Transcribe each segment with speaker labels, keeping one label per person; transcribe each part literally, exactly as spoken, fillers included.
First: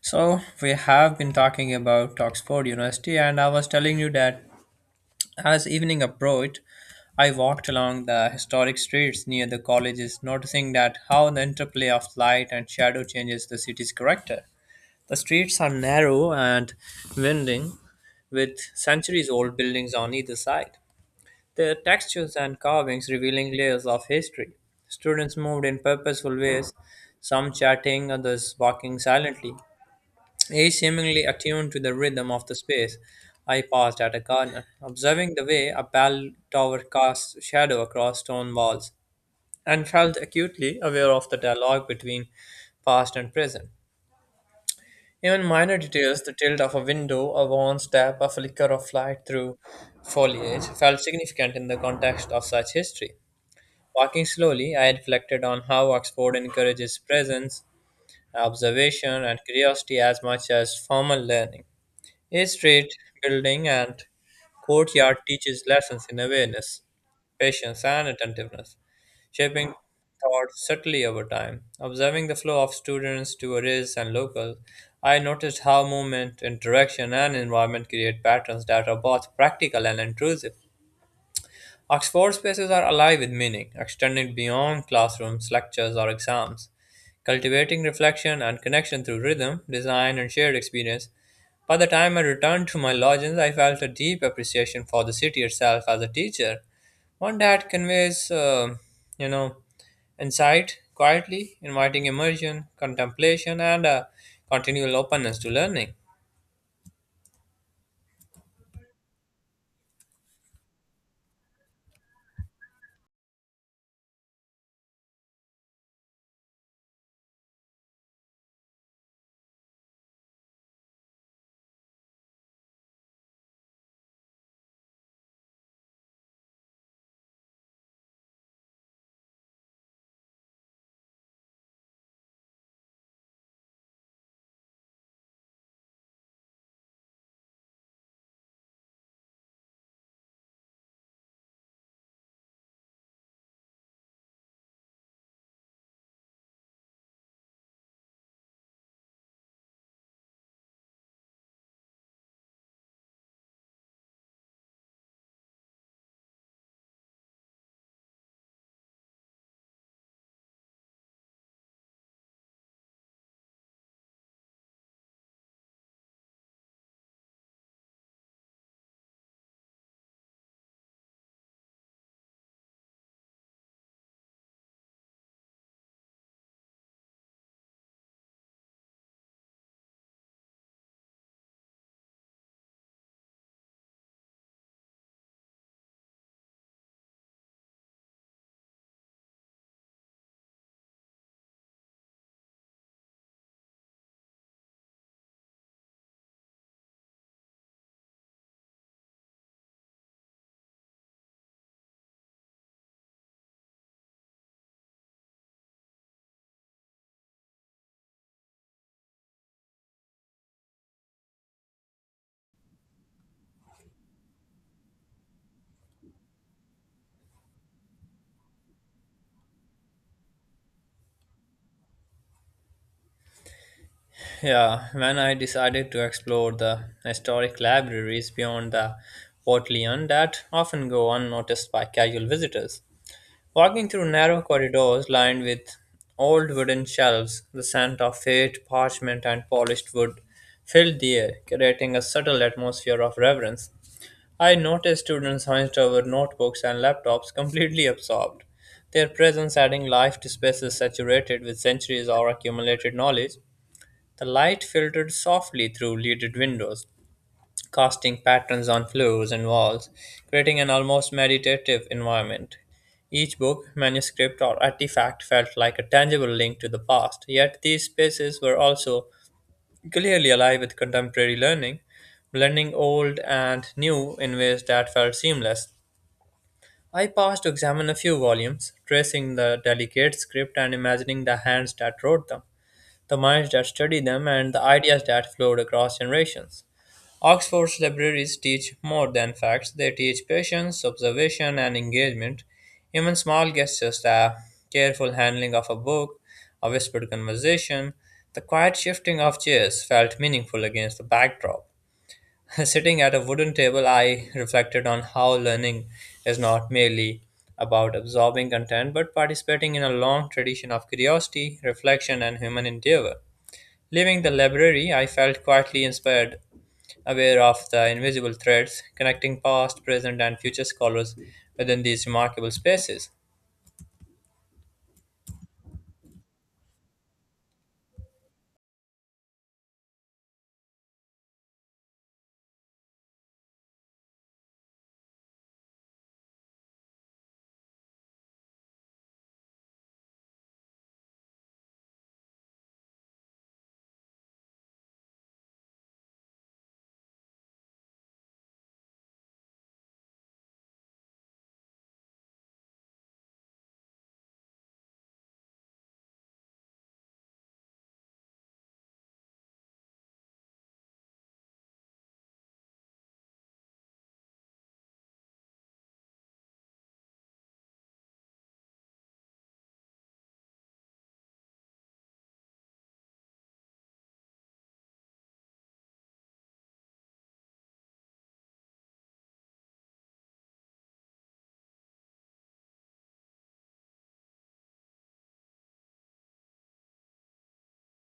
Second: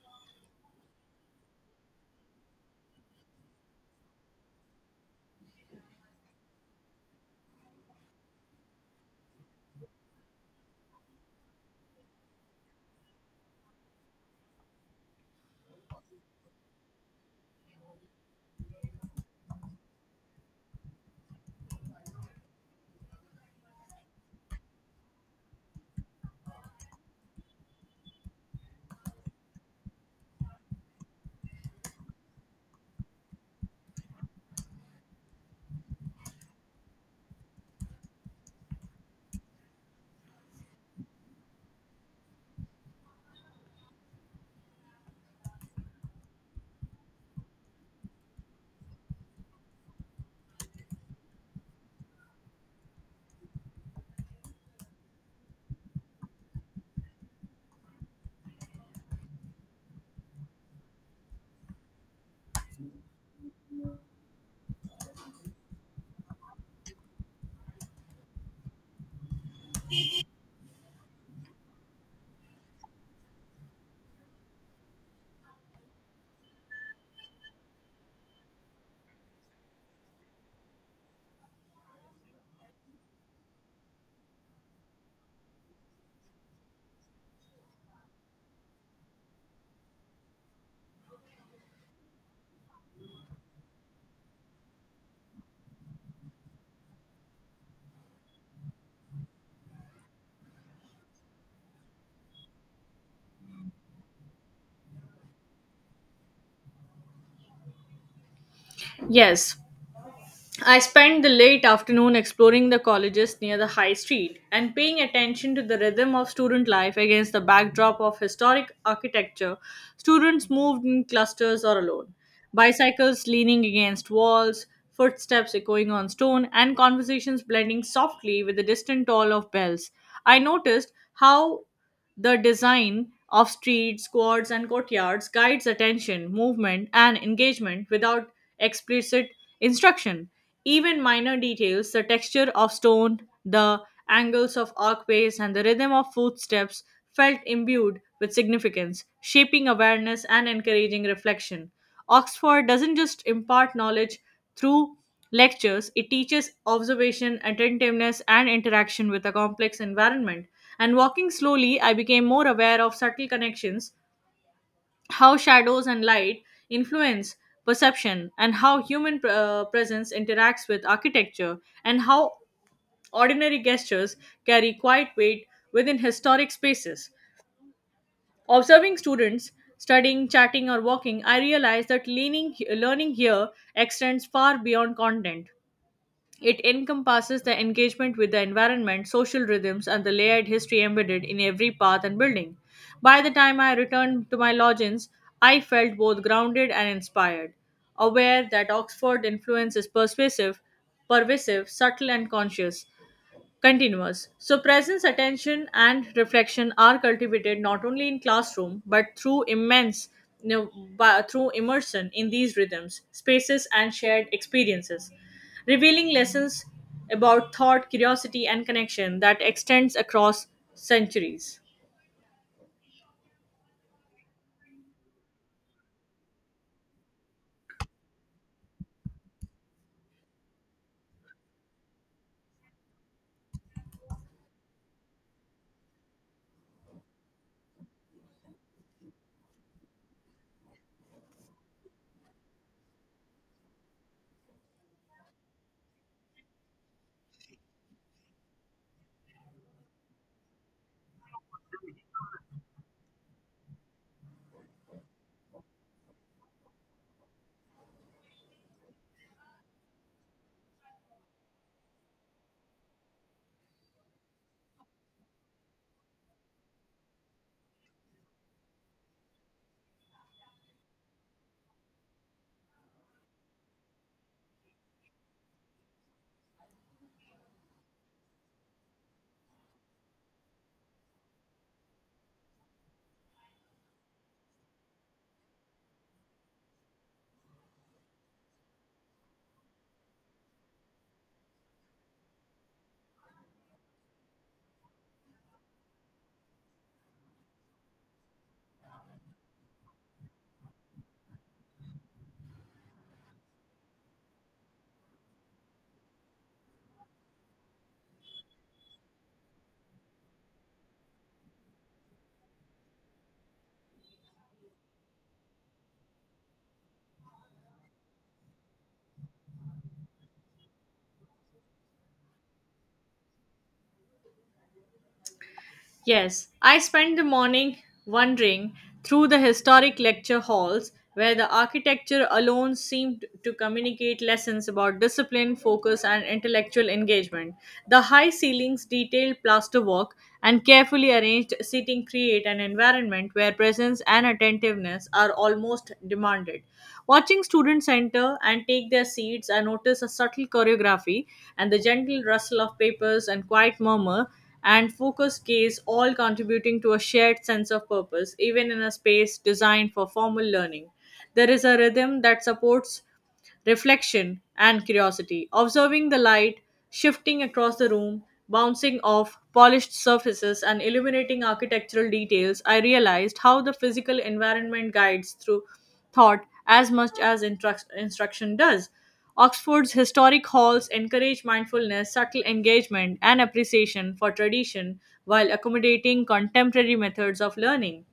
Speaker 1: So we have been talking about Oxford University, and I was telling you that as evening approached, I walked along the historic streets near the colleges, noticing that how the interplay of light and shadow changes the city's character. The streets are narrow and winding, with centuries-old buildings on either side. Their textures and carvings revealing layers of history. Students moved in purposeful ways, some chatting, others walking silently, each seemingly attuned to the rhythm of the space. I paused at a corner, observing the way a bell tower cast shadow across stone walls, and felt acutely aware of the dialogue between past and present. Even minor details, the tilt of a window, a worn step, a flicker of light through foliage, felt significant in the context of such history. Walking slowly, I reflected on how Oxford encourages presence, observation, and curiosity as much as formal learning. A street building and courtyard teaches lessons in awareness, patience, and attentiveness, shaping thought subtly over time. Observing the flow of students, tourists, and locals, I noticed how movement, interaction, and environment create patterns that are both practical and intrusive. Oxford spaces are alive with meaning, extending beyond classrooms, lectures, or exams. Cultivating reflection and connection through rhythm, design, and shared experience. By the time I returned to my lodgings, I felt a deep appreciation for the city itself as a teacher, one that conveys, uh, you know, insight quietly, inviting immersion, contemplation, and a continual openness to learning.
Speaker 2: Yes, I spent the late afternoon exploring the colleges near the high street and paying attention to the rhythm of student life against the backdrop of historic architecture. Students moved in clusters or alone, bicycles leaning against walls, footsteps echoing on stone, and conversations blending softly with the distant toll of bells. I noticed how the design of streets, quads, and courtyards guides attention, movement, and engagement without explicit instruction. Even minor details, the texture of stone, the angles of archways, and the rhythm of footsteps felt imbued with significance, shaping awareness and encouraging reflection. Oxford doesn't just impart knowledge, through lectures, it teaches observation, attentiveness, and interaction with a complex environment. And walking slowly, I became more aware of subtle connections, how shadows and light influence perception, and how human uh, presence interacts with architecture, and how ordinary gestures carry quiet weight within historic spaces. Observing students studying, chatting, or walking, I realized that leaning, learning here extends far beyond content. It encompasses the engagement with the environment, social rhythms, and the layered history embedded in every path and building. By the time I returned to my lodgings, I felt both grounded and inspired, aware that Oxford influence is persuasive, pervasive, subtle, and conscious, continuous. So, presence, attention, and reflection are cultivated not only in classroom but through immense you know, by, through immersion in these rhythms, spaces, and shared experiences, revealing lessons about thought, curiosity, and connection that extends across centuries.
Speaker 1: Yeah, when I decided to explore the historic libraries beyond the Portland that often go unnoticed by casual visitors. Walking through narrow corridors lined with old wooden shelves, the scent of fate, parchment, and polished wood filled the air, creating a subtle atmosphere of reverence. I noticed students hunched over notebooks and laptops, completely absorbed, their presence adding life to spaces saturated with centuries of accumulated knowledge. The light filtered softly through leaded windows, casting patterns on floors and walls, creating an almost meditative environment. Each book, manuscript, or artifact felt like a tangible link to the past, yet these spaces were also clearly alive with contemporary learning, blending old and new in ways that felt seamless. I paused to examine a few volumes, tracing the delicate script and imagining the hands that wrote them the minds that study them, and the ideas that flowed across generations. Oxford's libraries teach more than facts, they teach patience, observation, and engagement. Even small gestures, the careful handling of a book, a whispered conversation, the quiet shifting of chairs felt meaningful against the backdrop. Sitting at a wooden table, I reflected on how learning is not merely about absorbing content but participating in a long tradition of curiosity, reflection, and human endeavor. Leaving the library, I felt quietly inspired, aware of the invisible threads connecting past, present, and future scholars within these remarkable spaces.
Speaker 2: Yes, I spent the morning wandering through the historic lecture halls where the architecture alone seemed to communicate lessons about discipline, focus, and intellectual engagement. The high ceilings, detailed plasterwork, and carefully arranged seating create an environment where presence and attentiveness are almost demanded. Watching students enter and take their seats, I notice a subtle choreography and the gentle rustle of papers and quiet murmur and focus case, all contributing to a shared sense of purpose, even in a space designed for formal learning. There is a rhythm that supports reflection, and curiosity. Observing the light shifting across the room, bouncing off polished surfaces, and illuminating architectural details, I realized how the physical environment guides through thought as much as instruct- instruction does. Oxford's historic halls encourage mindfulness, subtle engagement, and appreciation for tradition while accommodating contemporary methods of learning.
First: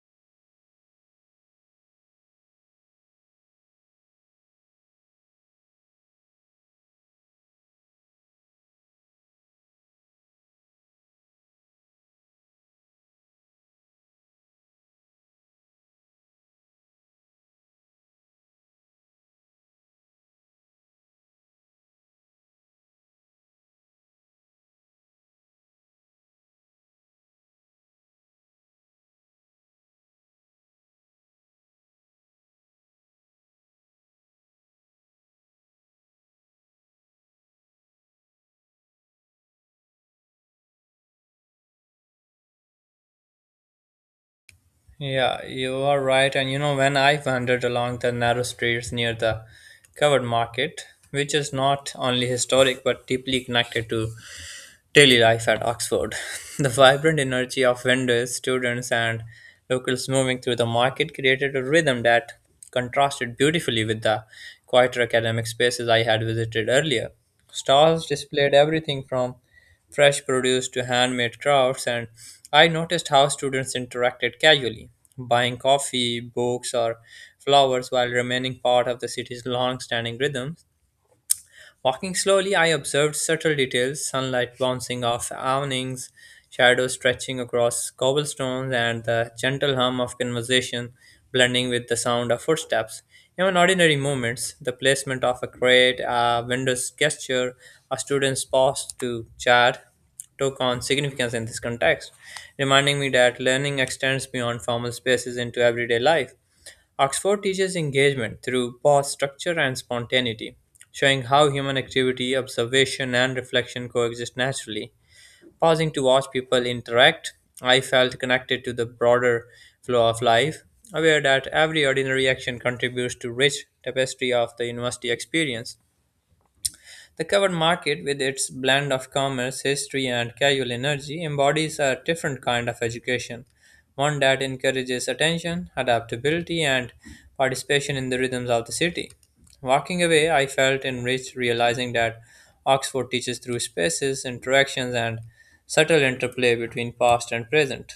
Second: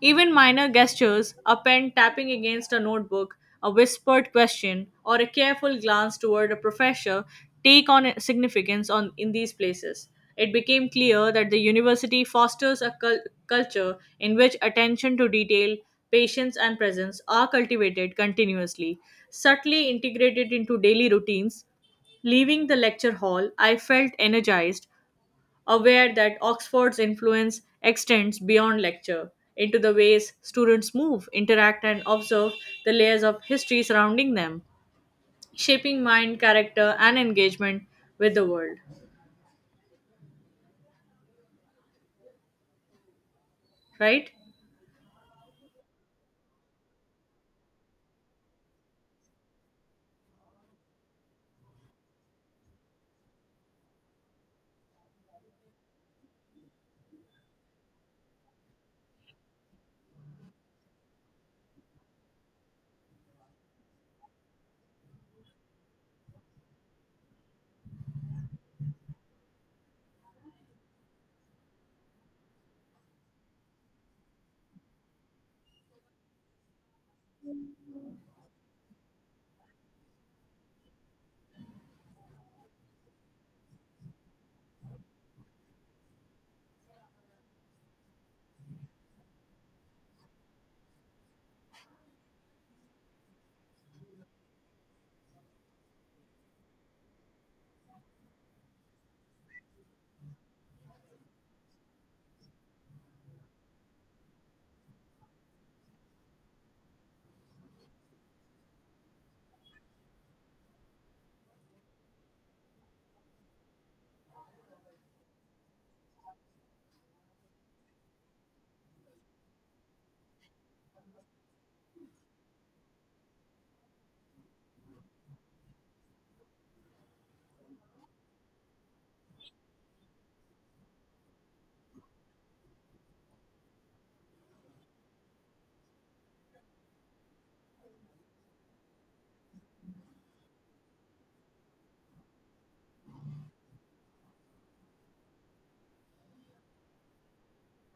Speaker 2: Even minor gestures, a pen tapping against a notebook, a whispered question, or a careful glance toward a professor take on significance on, in these places. It became clear that the university fosters a cul- culture in which attention to detail, patience, and presence are cultivated continuously, subtly integrated into daily routines. Leaving the lecture hall, I felt energized, aware that Oxford's influence extends beyond lecture into the ways students move, interact, and observe the layers of history surrounding them, shaping mind, character, and engagement with the world. Right?
Speaker 1: Yeah, you are right. And you know, when I wandered along the narrow streets near the covered market, which is not only historic but deeply connected to daily life at Oxford. The vibrant energy of vendors, students, and locals moving through the market created a rhythm that contrasted beautifully with the quieter academic spaces I had visited earlier. Stalls displayed everything from fresh produce to handmade crafts, and I noticed how students interacted casually, buying coffee, books, or flowers while remaining part of the city's long standing rhythms. Walking slowly, I observed subtle details sunlight bouncing off awnings, shadows stretching across cobblestones, and the gentle hum of conversation blending with the sound of footsteps. Even ordinary movements, the placement of a crate, a vendor's gesture, a student's pause to chat, took on significance in this context, reminding me that learning extends beyond formal spaces into everyday life. Oxford teaches engagement through pause structure and spontaneity, showing how human activity, observation, and reflection coexist naturally. Pausing to watch people interact, I felt connected to the broader flow of life, aware that every ordinary action contributes to rich tapestry of the university experience. The covered market, with its blend of commerce, history, and casual energy, embodies a different kind of education, one that encourages attention, adaptability, and participation in the rhythms of the city. Walking away, I felt enriched realizing that Oxford teaches through spaces, interactions, and subtle interplay between past and present.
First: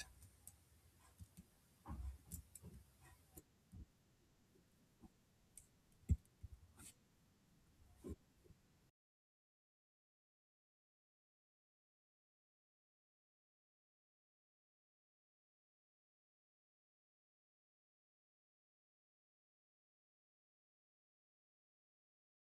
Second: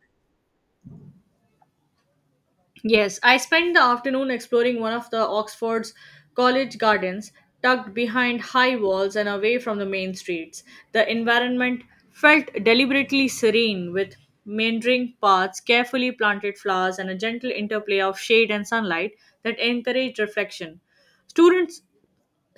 Speaker 2: Yes, I spent the afternoon exploring one of the Oxford's college gardens, tucked behind high walls and away from the main streets. The environment felt deliberately serene, with meandering paths, carefully planted flowers, and a gentle interplay of shade and sunlight that encouraged reflection. Students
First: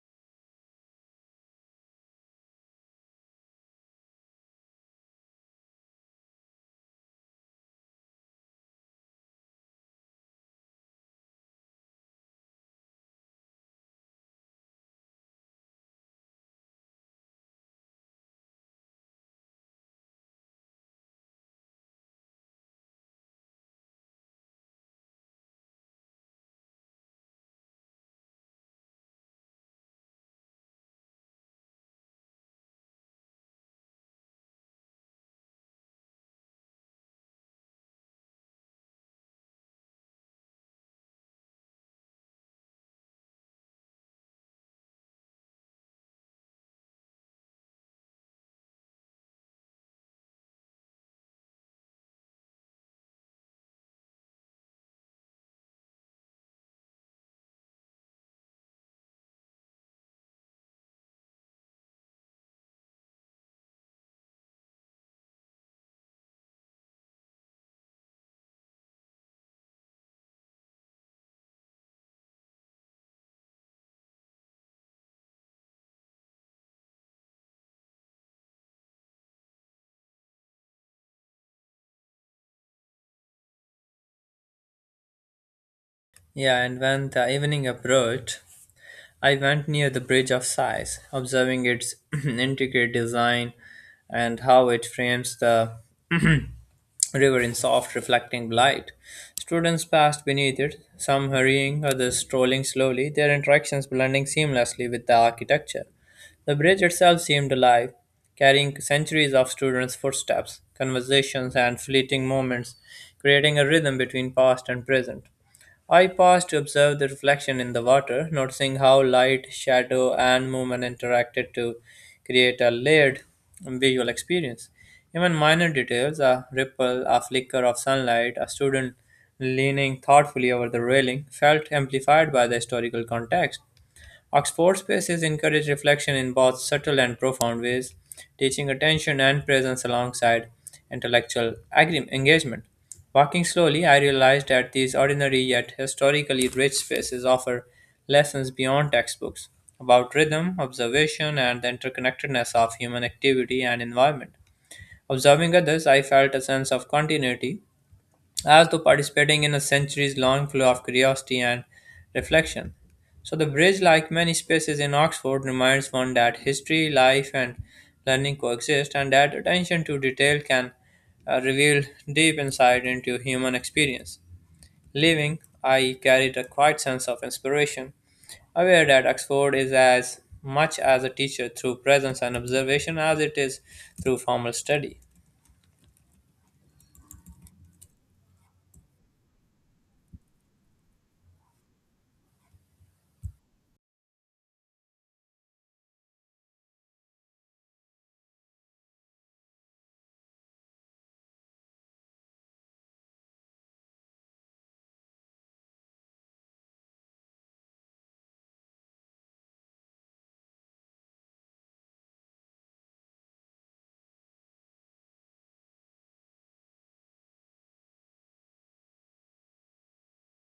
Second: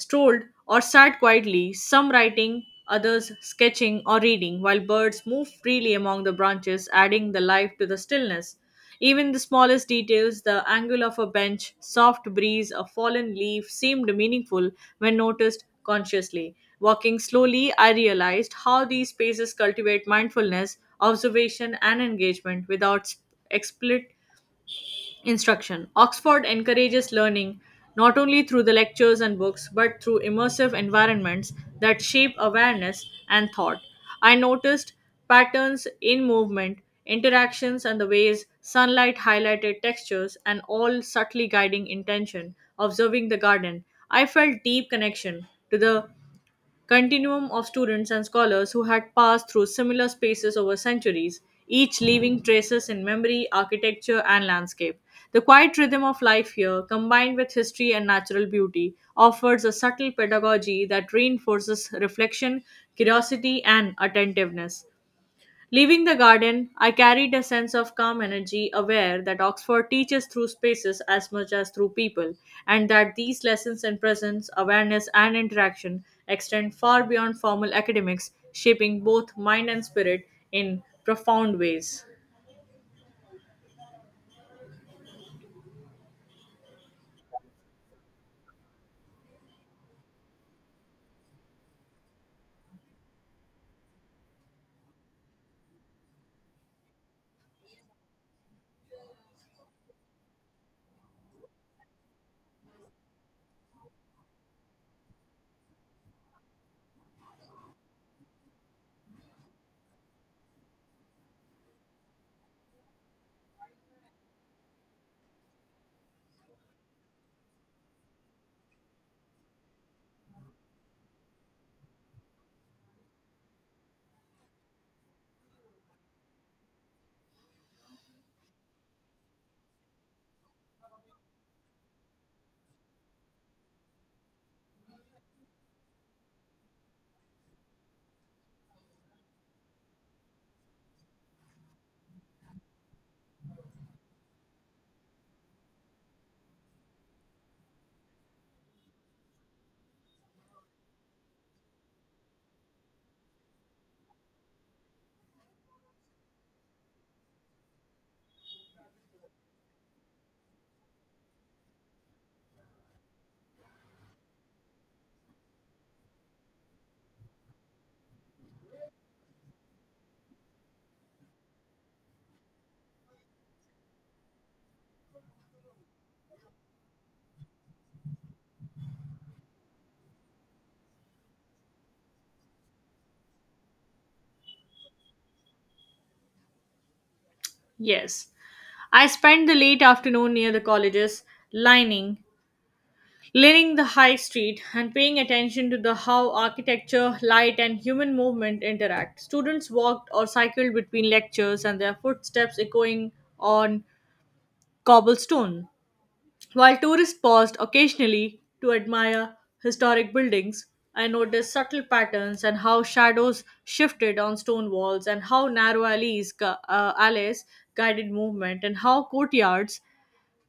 Speaker 2: strolled or sat quietly, some writing, others sketching or reading, while birds moved freely among the branches, adding the life to the stillness. Even the smallest details, the angle of a bench, soft breeze, a fallen leaf, seemed meaningful when noticed consciously. Walking slowly, I realized how these spaces cultivate mindfulness, observation, and engagement without sp- expli- Instruction. Oxford encourages learning not only through the lectures and books but through immersive environments that shape awareness and thought. I noticed patterns in movement, interactions, and the ways sunlight highlighted textures, and all subtly guiding intention. Observing the garden, I felt deep connection to the continuum of students and scholars who had passed through similar spaces over centuries, each leaving traces in memory, architecture, and landscape. The quiet rhythm of life here, combined with history and natural beauty, offers a subtle pedagogy that reinforces reflection, curiosity, and attentiveness. Leaving the garden, I carried a sense of calm energy, aware that Oxford teaches through spaces as much as through people, and that these lessons in presence, awareness, and interaction extend far beyond formal academics, shaping both mind and spirit in profound ways.
Speaker 1: Yeah, and when the evening approached, I went near the Bridge of Sighs, observing its intricate design and how it frames the river in soft, reflecting light. Students passed beneath it, some hurrying, others strolling slowly, their interactions blending seamlessly with the architecture. The bridge itself seemed alive, carrying centuries of students' footsteps, conversations, and fleeting moments, creating a rhythm between past and present. I paused to observe the reflection in the water, noticing how light, shadow, and movement interacted to create a layered visual experience. Even minor details, a ripple, a flicker of sunlight, a student leaning thoughtfully over the railing, felt amplified by the historical context. Oxford spaces encourage reflection in both subtle and profound ways, teaching attention and presence alongside intellectual agre- engagement. Walking slowly, I realized that these ordinary yet historically rich spaces offer lessons beyond textbooks about rhythm, observation, and the interconnectedness of human activity and environment. Observing others, I felt a sense of continuity as though participating in a centuries long flow of curiosity and reflection. So, the bridge, like many spaces in Oxford, reminds one that history, life, and learning coexist, and that attention to detail can uh, reveal deep insight into human experience. Leaving, I E, carried a quiet sense of inspiration, aware that Oxford is as much as a teacher through presence and observation as it is through formal study.
Speaker 2: Yes. I spent the late afternoon near the colleges, lining Learning the high street and paying attention to the how architecture, light, and human movement interact. Students walked or cycled between lectures and their footsteps echoing on cobblestone. While tourists paused occasionally to admire historic buildings, I noticed subtle patterns and how shadows shifted on stone walls and how narrow alleys, gu- uh, alleys guided movement and how courtyards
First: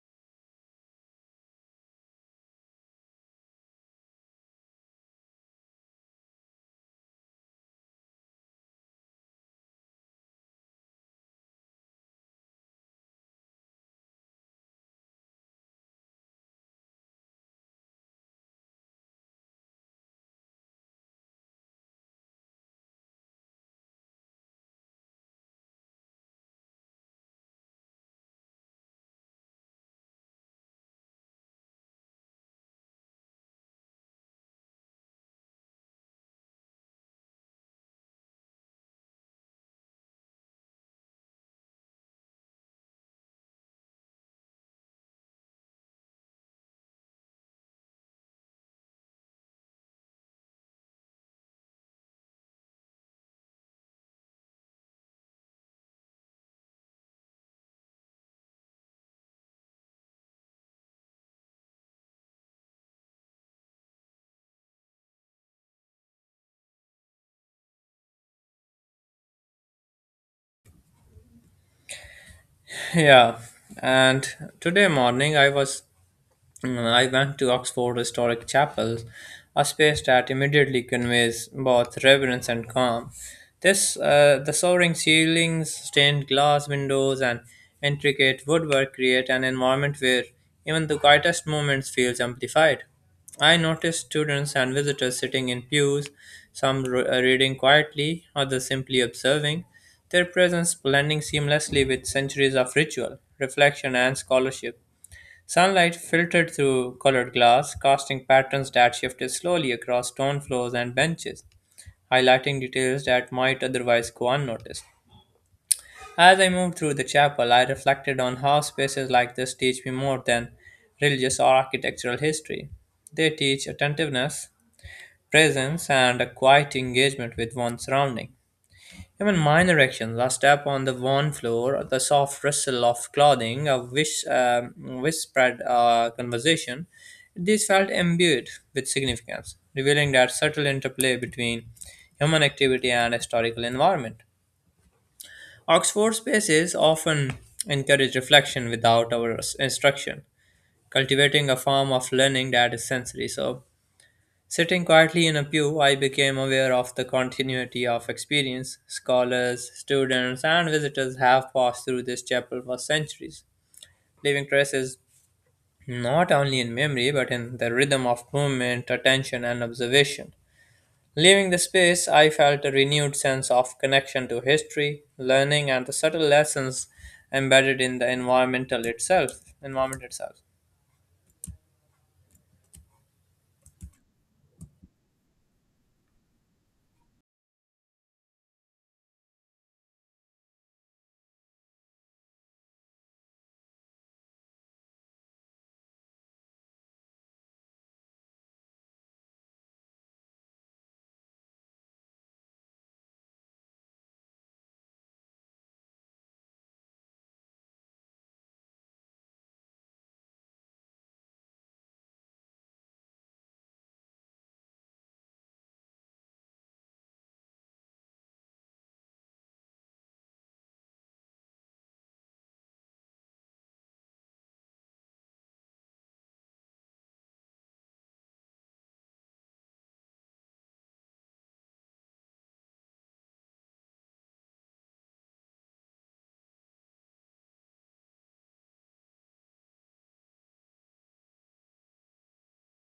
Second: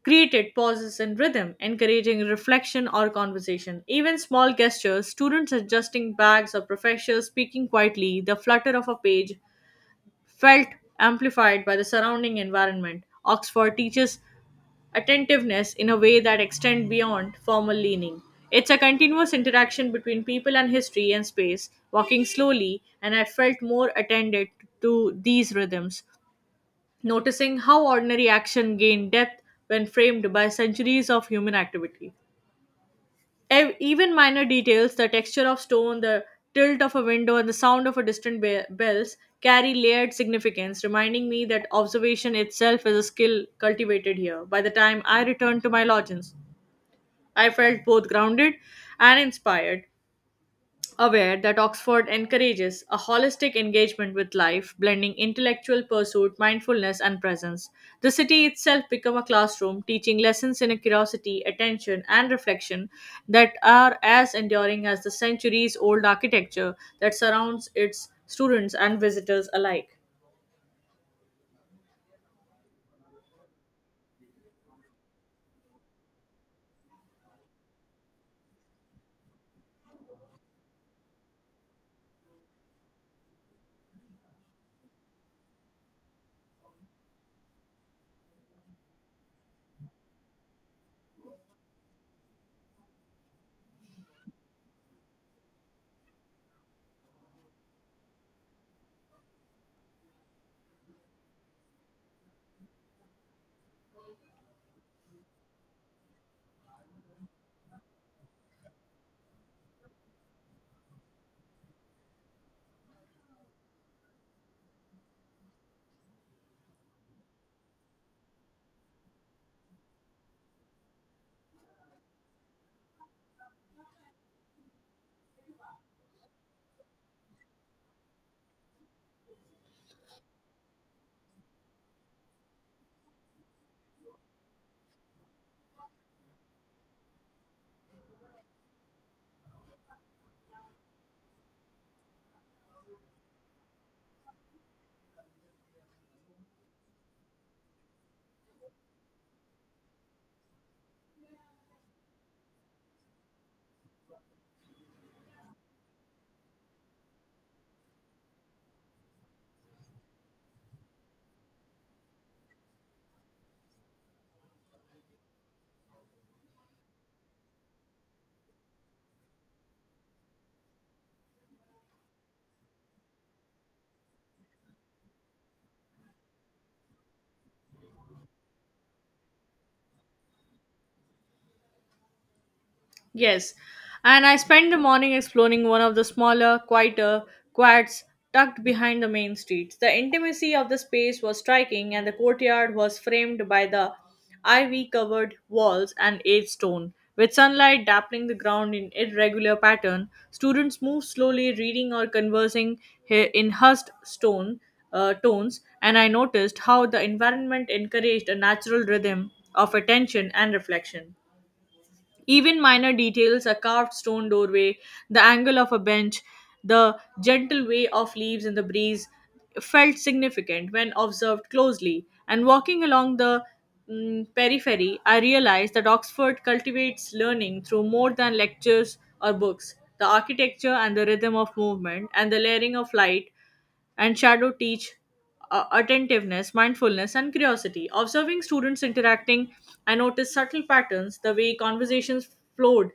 Speaker 2: created pauses in rhythm, encouraging reflection or conversation. Even small gestures, students adjusting bags or professors speaking quietly, the flutter of a page felt amplified by the surrounding environment. Oxford teaches attentiveness in a way that extends beyond formal leaning. It's a continuous interaction between people and history and space, walking slowly, and I felt more attended to these rhythms noticing how ordinary action gained depth when framed by centuries of human activity. Ev- Even minor details, the texture of stone, the tilt of a window, and the sound of a distant be- bells carry layered significance, reminding me that observation itself is a skill cultivated here. By the time I returned to my lodgings, I felt both grounded and inspired, aware that Oxford encourages a holistic engagement with life, blending intellectual pursuit, mindfulness, and presence. The city itself become a classroom, teaching lessons in curiosity, attention, and reflection that are as enduring as the centuries-old architecture that surrounds its students and visitors alike.
Speaker 1: Yeah, and today morning I was Mm, I went to Oxford Historic Chapel, a space that immediately conveys both reverence and calm. This, uh, the soaring ceilings, stained glass windows, and intricate woodwork create an environment where even the quietest moments feels amplified. I noticed students and visitors sitting in pews, some re- uh, reading quietly, others simply observing, their presence blending seamlessly with centuries of ritual, reflection, and scholarship. Sunlight filtered through colored glass, casting patterns that shifted slowly across stone floors and benches, highlighting details that might otherwise go unnoticed. As I moved through the chapel, I reflected on how spaces like this teach me more than religious or architectural history. They teach attentiveness, presence, and a quiet engagement with one's surroundings. Even minor actions, a step on the worn floor, the soft rustle of clothing, a whis- um, whispered uh, conversation, these felt imbued with significance, revealing that subtle interplay between human activity and historical environment. Oxford spaces often encourage reflection without our instruction, cultivating a form of learning that is sensory. So, sitting quietly in a pew, I became aware of the continuity of experience scholars, students, and visitors have passed through this chapel for centuries, leaving traces not only in memory but in the rhythm of movement, attention, and observation. Leaving the space, I felt a renewed sense of connection to history, learning, and the subtle lessons embedded in the environmental itself. Environment itself.
Speaker 2: Yes, and I spent the morning exploring one of the smaller, quieter quads tucked behind the main streets. The intimacy of the space was striking, and the courtyard was framed by the ivy covered walls and aged stone. With sunlight dappling the ground in irregular pattern, students moved slowly, reading or conversing he- in hushed stone uh, tones, and I noticed how the environment encouraged a natural rhythm of attention and reflection. Even minor details, a carved stone doorway, the angle of a bench, the gentle way of leaves in the breeze felt significant when observed closely. And walking along the mm, periphery, I realized that Oxford cultivates learning through more than lectures or books. The architecture and the rhythm of movement and the layering of light and shadow teach uh, attentiveness, mindfulness, and curiosity. Observing students interacting, I noticed subtle patterns, the way conversations flowed,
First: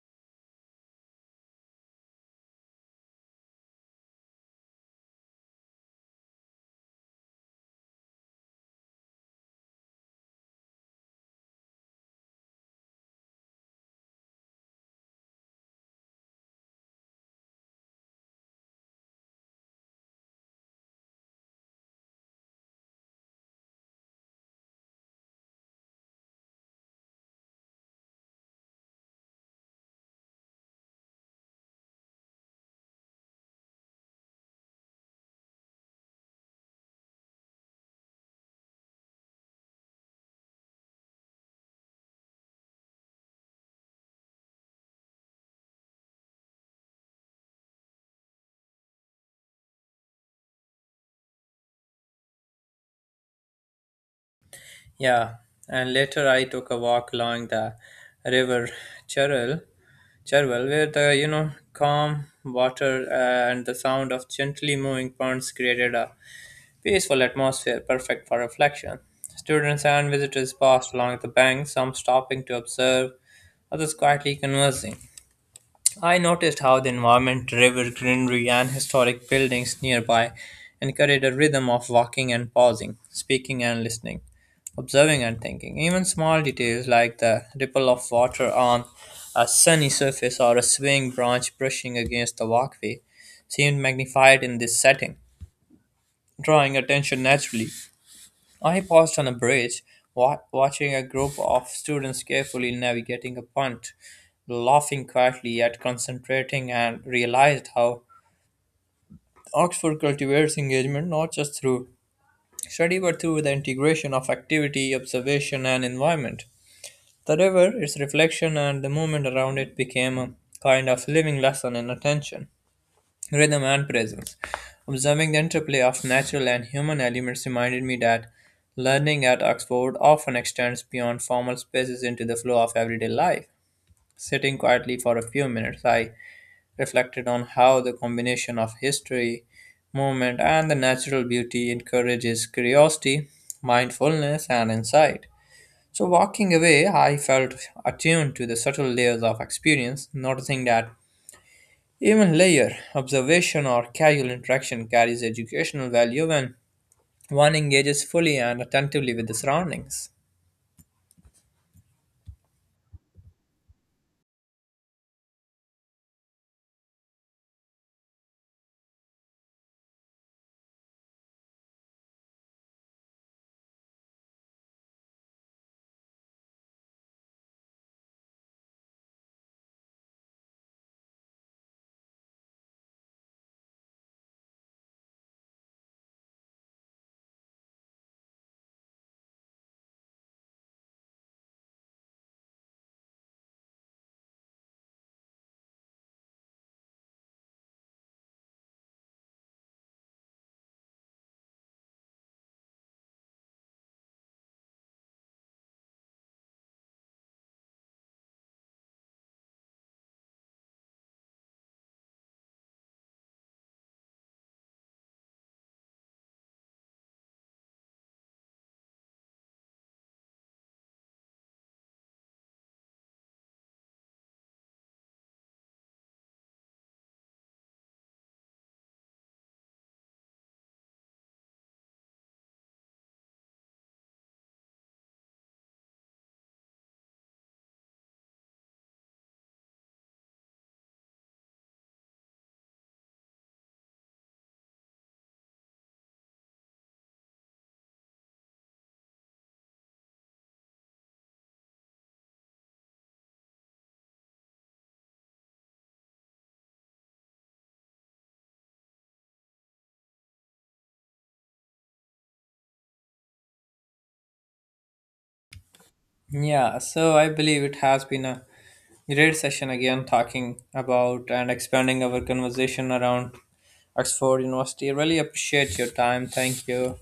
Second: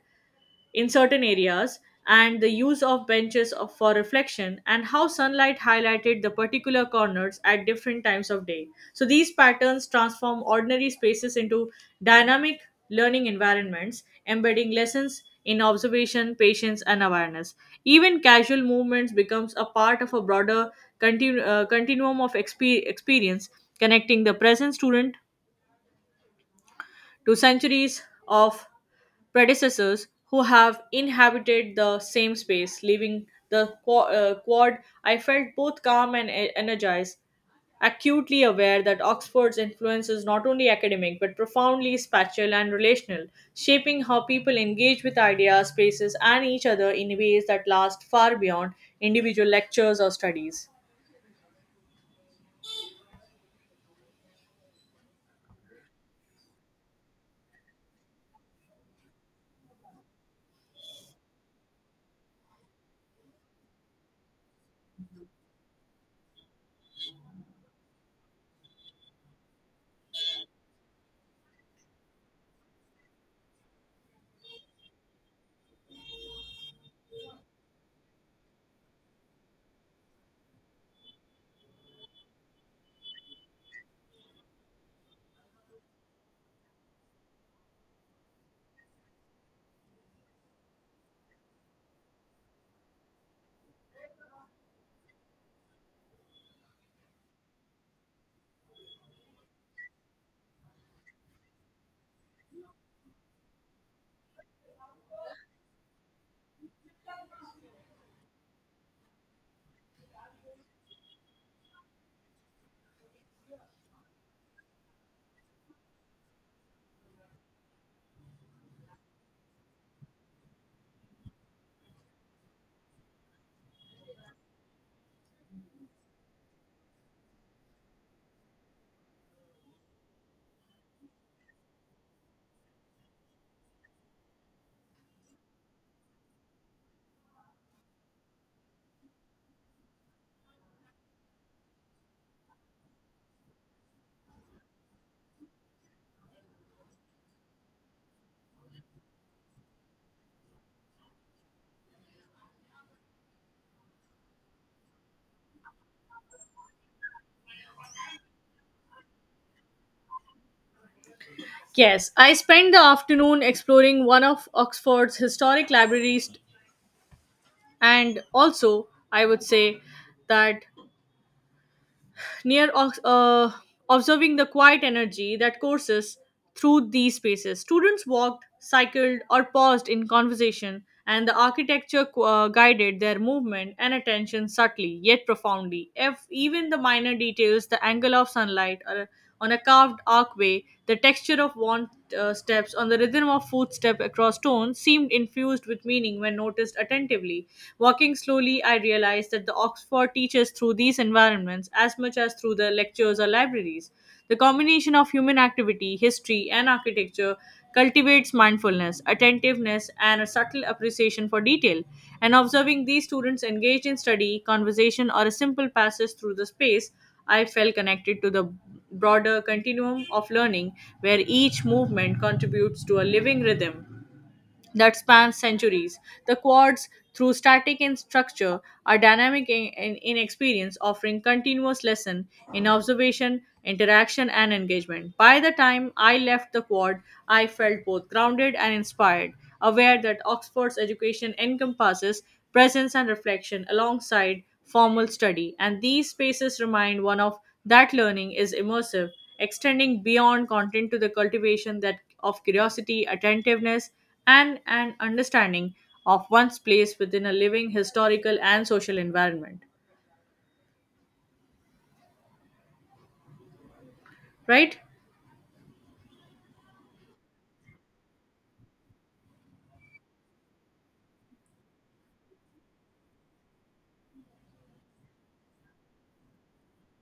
Speaker 2: in certain areas and the use of benches of- for reflection and how sunlight highlighted the particular corners at different times of day, so these patterns transform ordinary spaces into dynamic learning environments, embedding lessons in observation, patience, and awareness. Even casual movements becomes a part of a broader continu- uh, continuum of expe- experience connecting the present student to centuries of predecessors who have inhabited the same space, leaving the qua- uh, quad. I felt both calm and e- energized, acutely aware that Oxford's influence is not only academic but profoundly spatial and relational, shaping how people engage with ideas, spaces, and each other in ways that last far beyond individual lectures or studies.
Speaker 1: Yeah, and later I took a walk along the river Cheril Cherwell, where the you know calm water uh, and the sound of gently moving ponds created a peaceful atmosphere perfect for reflection. Students and visitors passed along the bank, some stopping to observe, others quietly conversing. I noticed how the environment, river, greenery, and historic buildings nearby encouraged a rhythm of walking and pausing, speaking and listening, observing and thinking. Even small details like the ripple of water on a sunny surface or a swaying branch brushing against the walkway seemed magnified in this setting, drawing attention naturally. I paused on a bridge, wa- watching a group of students carefully navigating a punt, laughing quietly yet concentrating, and realized how Oxford cultivates engagement not just through study but through the integration of activity, observation, and environment. The river, its reflection, and the movement around it became a kind of living lesson in attention. Rhythm and presence. Observing the interplay of natural and human elements reminded me that learning at Oxford often extends beyond formal spaces into the flow of everyday life. Sitting quietly for a few minutes, I reflected on how the combination of history, movement, and the natural beauty encourages curiosity, mindfulness, and insight. So, walking away, I felt attuned to the subtle layers of experience, noticing that even layer observation or casual interaction carries educational value when one engages fully and attentively with the surroundings.
Speaker 2: Yes, I spent the afternoon exploring one of Oxford's historic libraries, and also I would say that near ox- uh, observing the quiet energy that courses through these spaces. Students walked, cycled, or paused in conversation, and the architecture uh, guided their movement and attention subtly yet profoundly. If even the minor details, the angle of sunlight, or on a carved archway, the texture of worn uh, steps on the rhythm of footstep across stone seemed infused with meaning when noticed attentively. Walking slowly, I realized that the Oxford teaches through these environments as much as through the lectures or libraries. The combination of human activity, history, and architecture cultivates mindfulness, attentiveness, and a subtle appreciation for detail. And observing these students engaged in study, conversation, or a simple passage through the space, I felt connected to the broader continuum of learning where each movement contributes to a living rhythm that span centuries. The quads, through static in structure, are dynamic in, in, in experience, offering continuous lesson in observation, interaction, and engagement. By the time I left the quad, I felt both grounded and inspired, aware that Oxford's education encompasses presence and reflection alongside formal study, and these spaces remind one of that learning is immersive, extending beyond content to the cultivation that of curiosity, attentiveness, and an understanding of one's place within a living historical and social environment, right?
Speaker 1: Yeah, so I believe it has been a great session again talking about and expanding our conversation around Oxford University. I really appreciate your time. Thank you.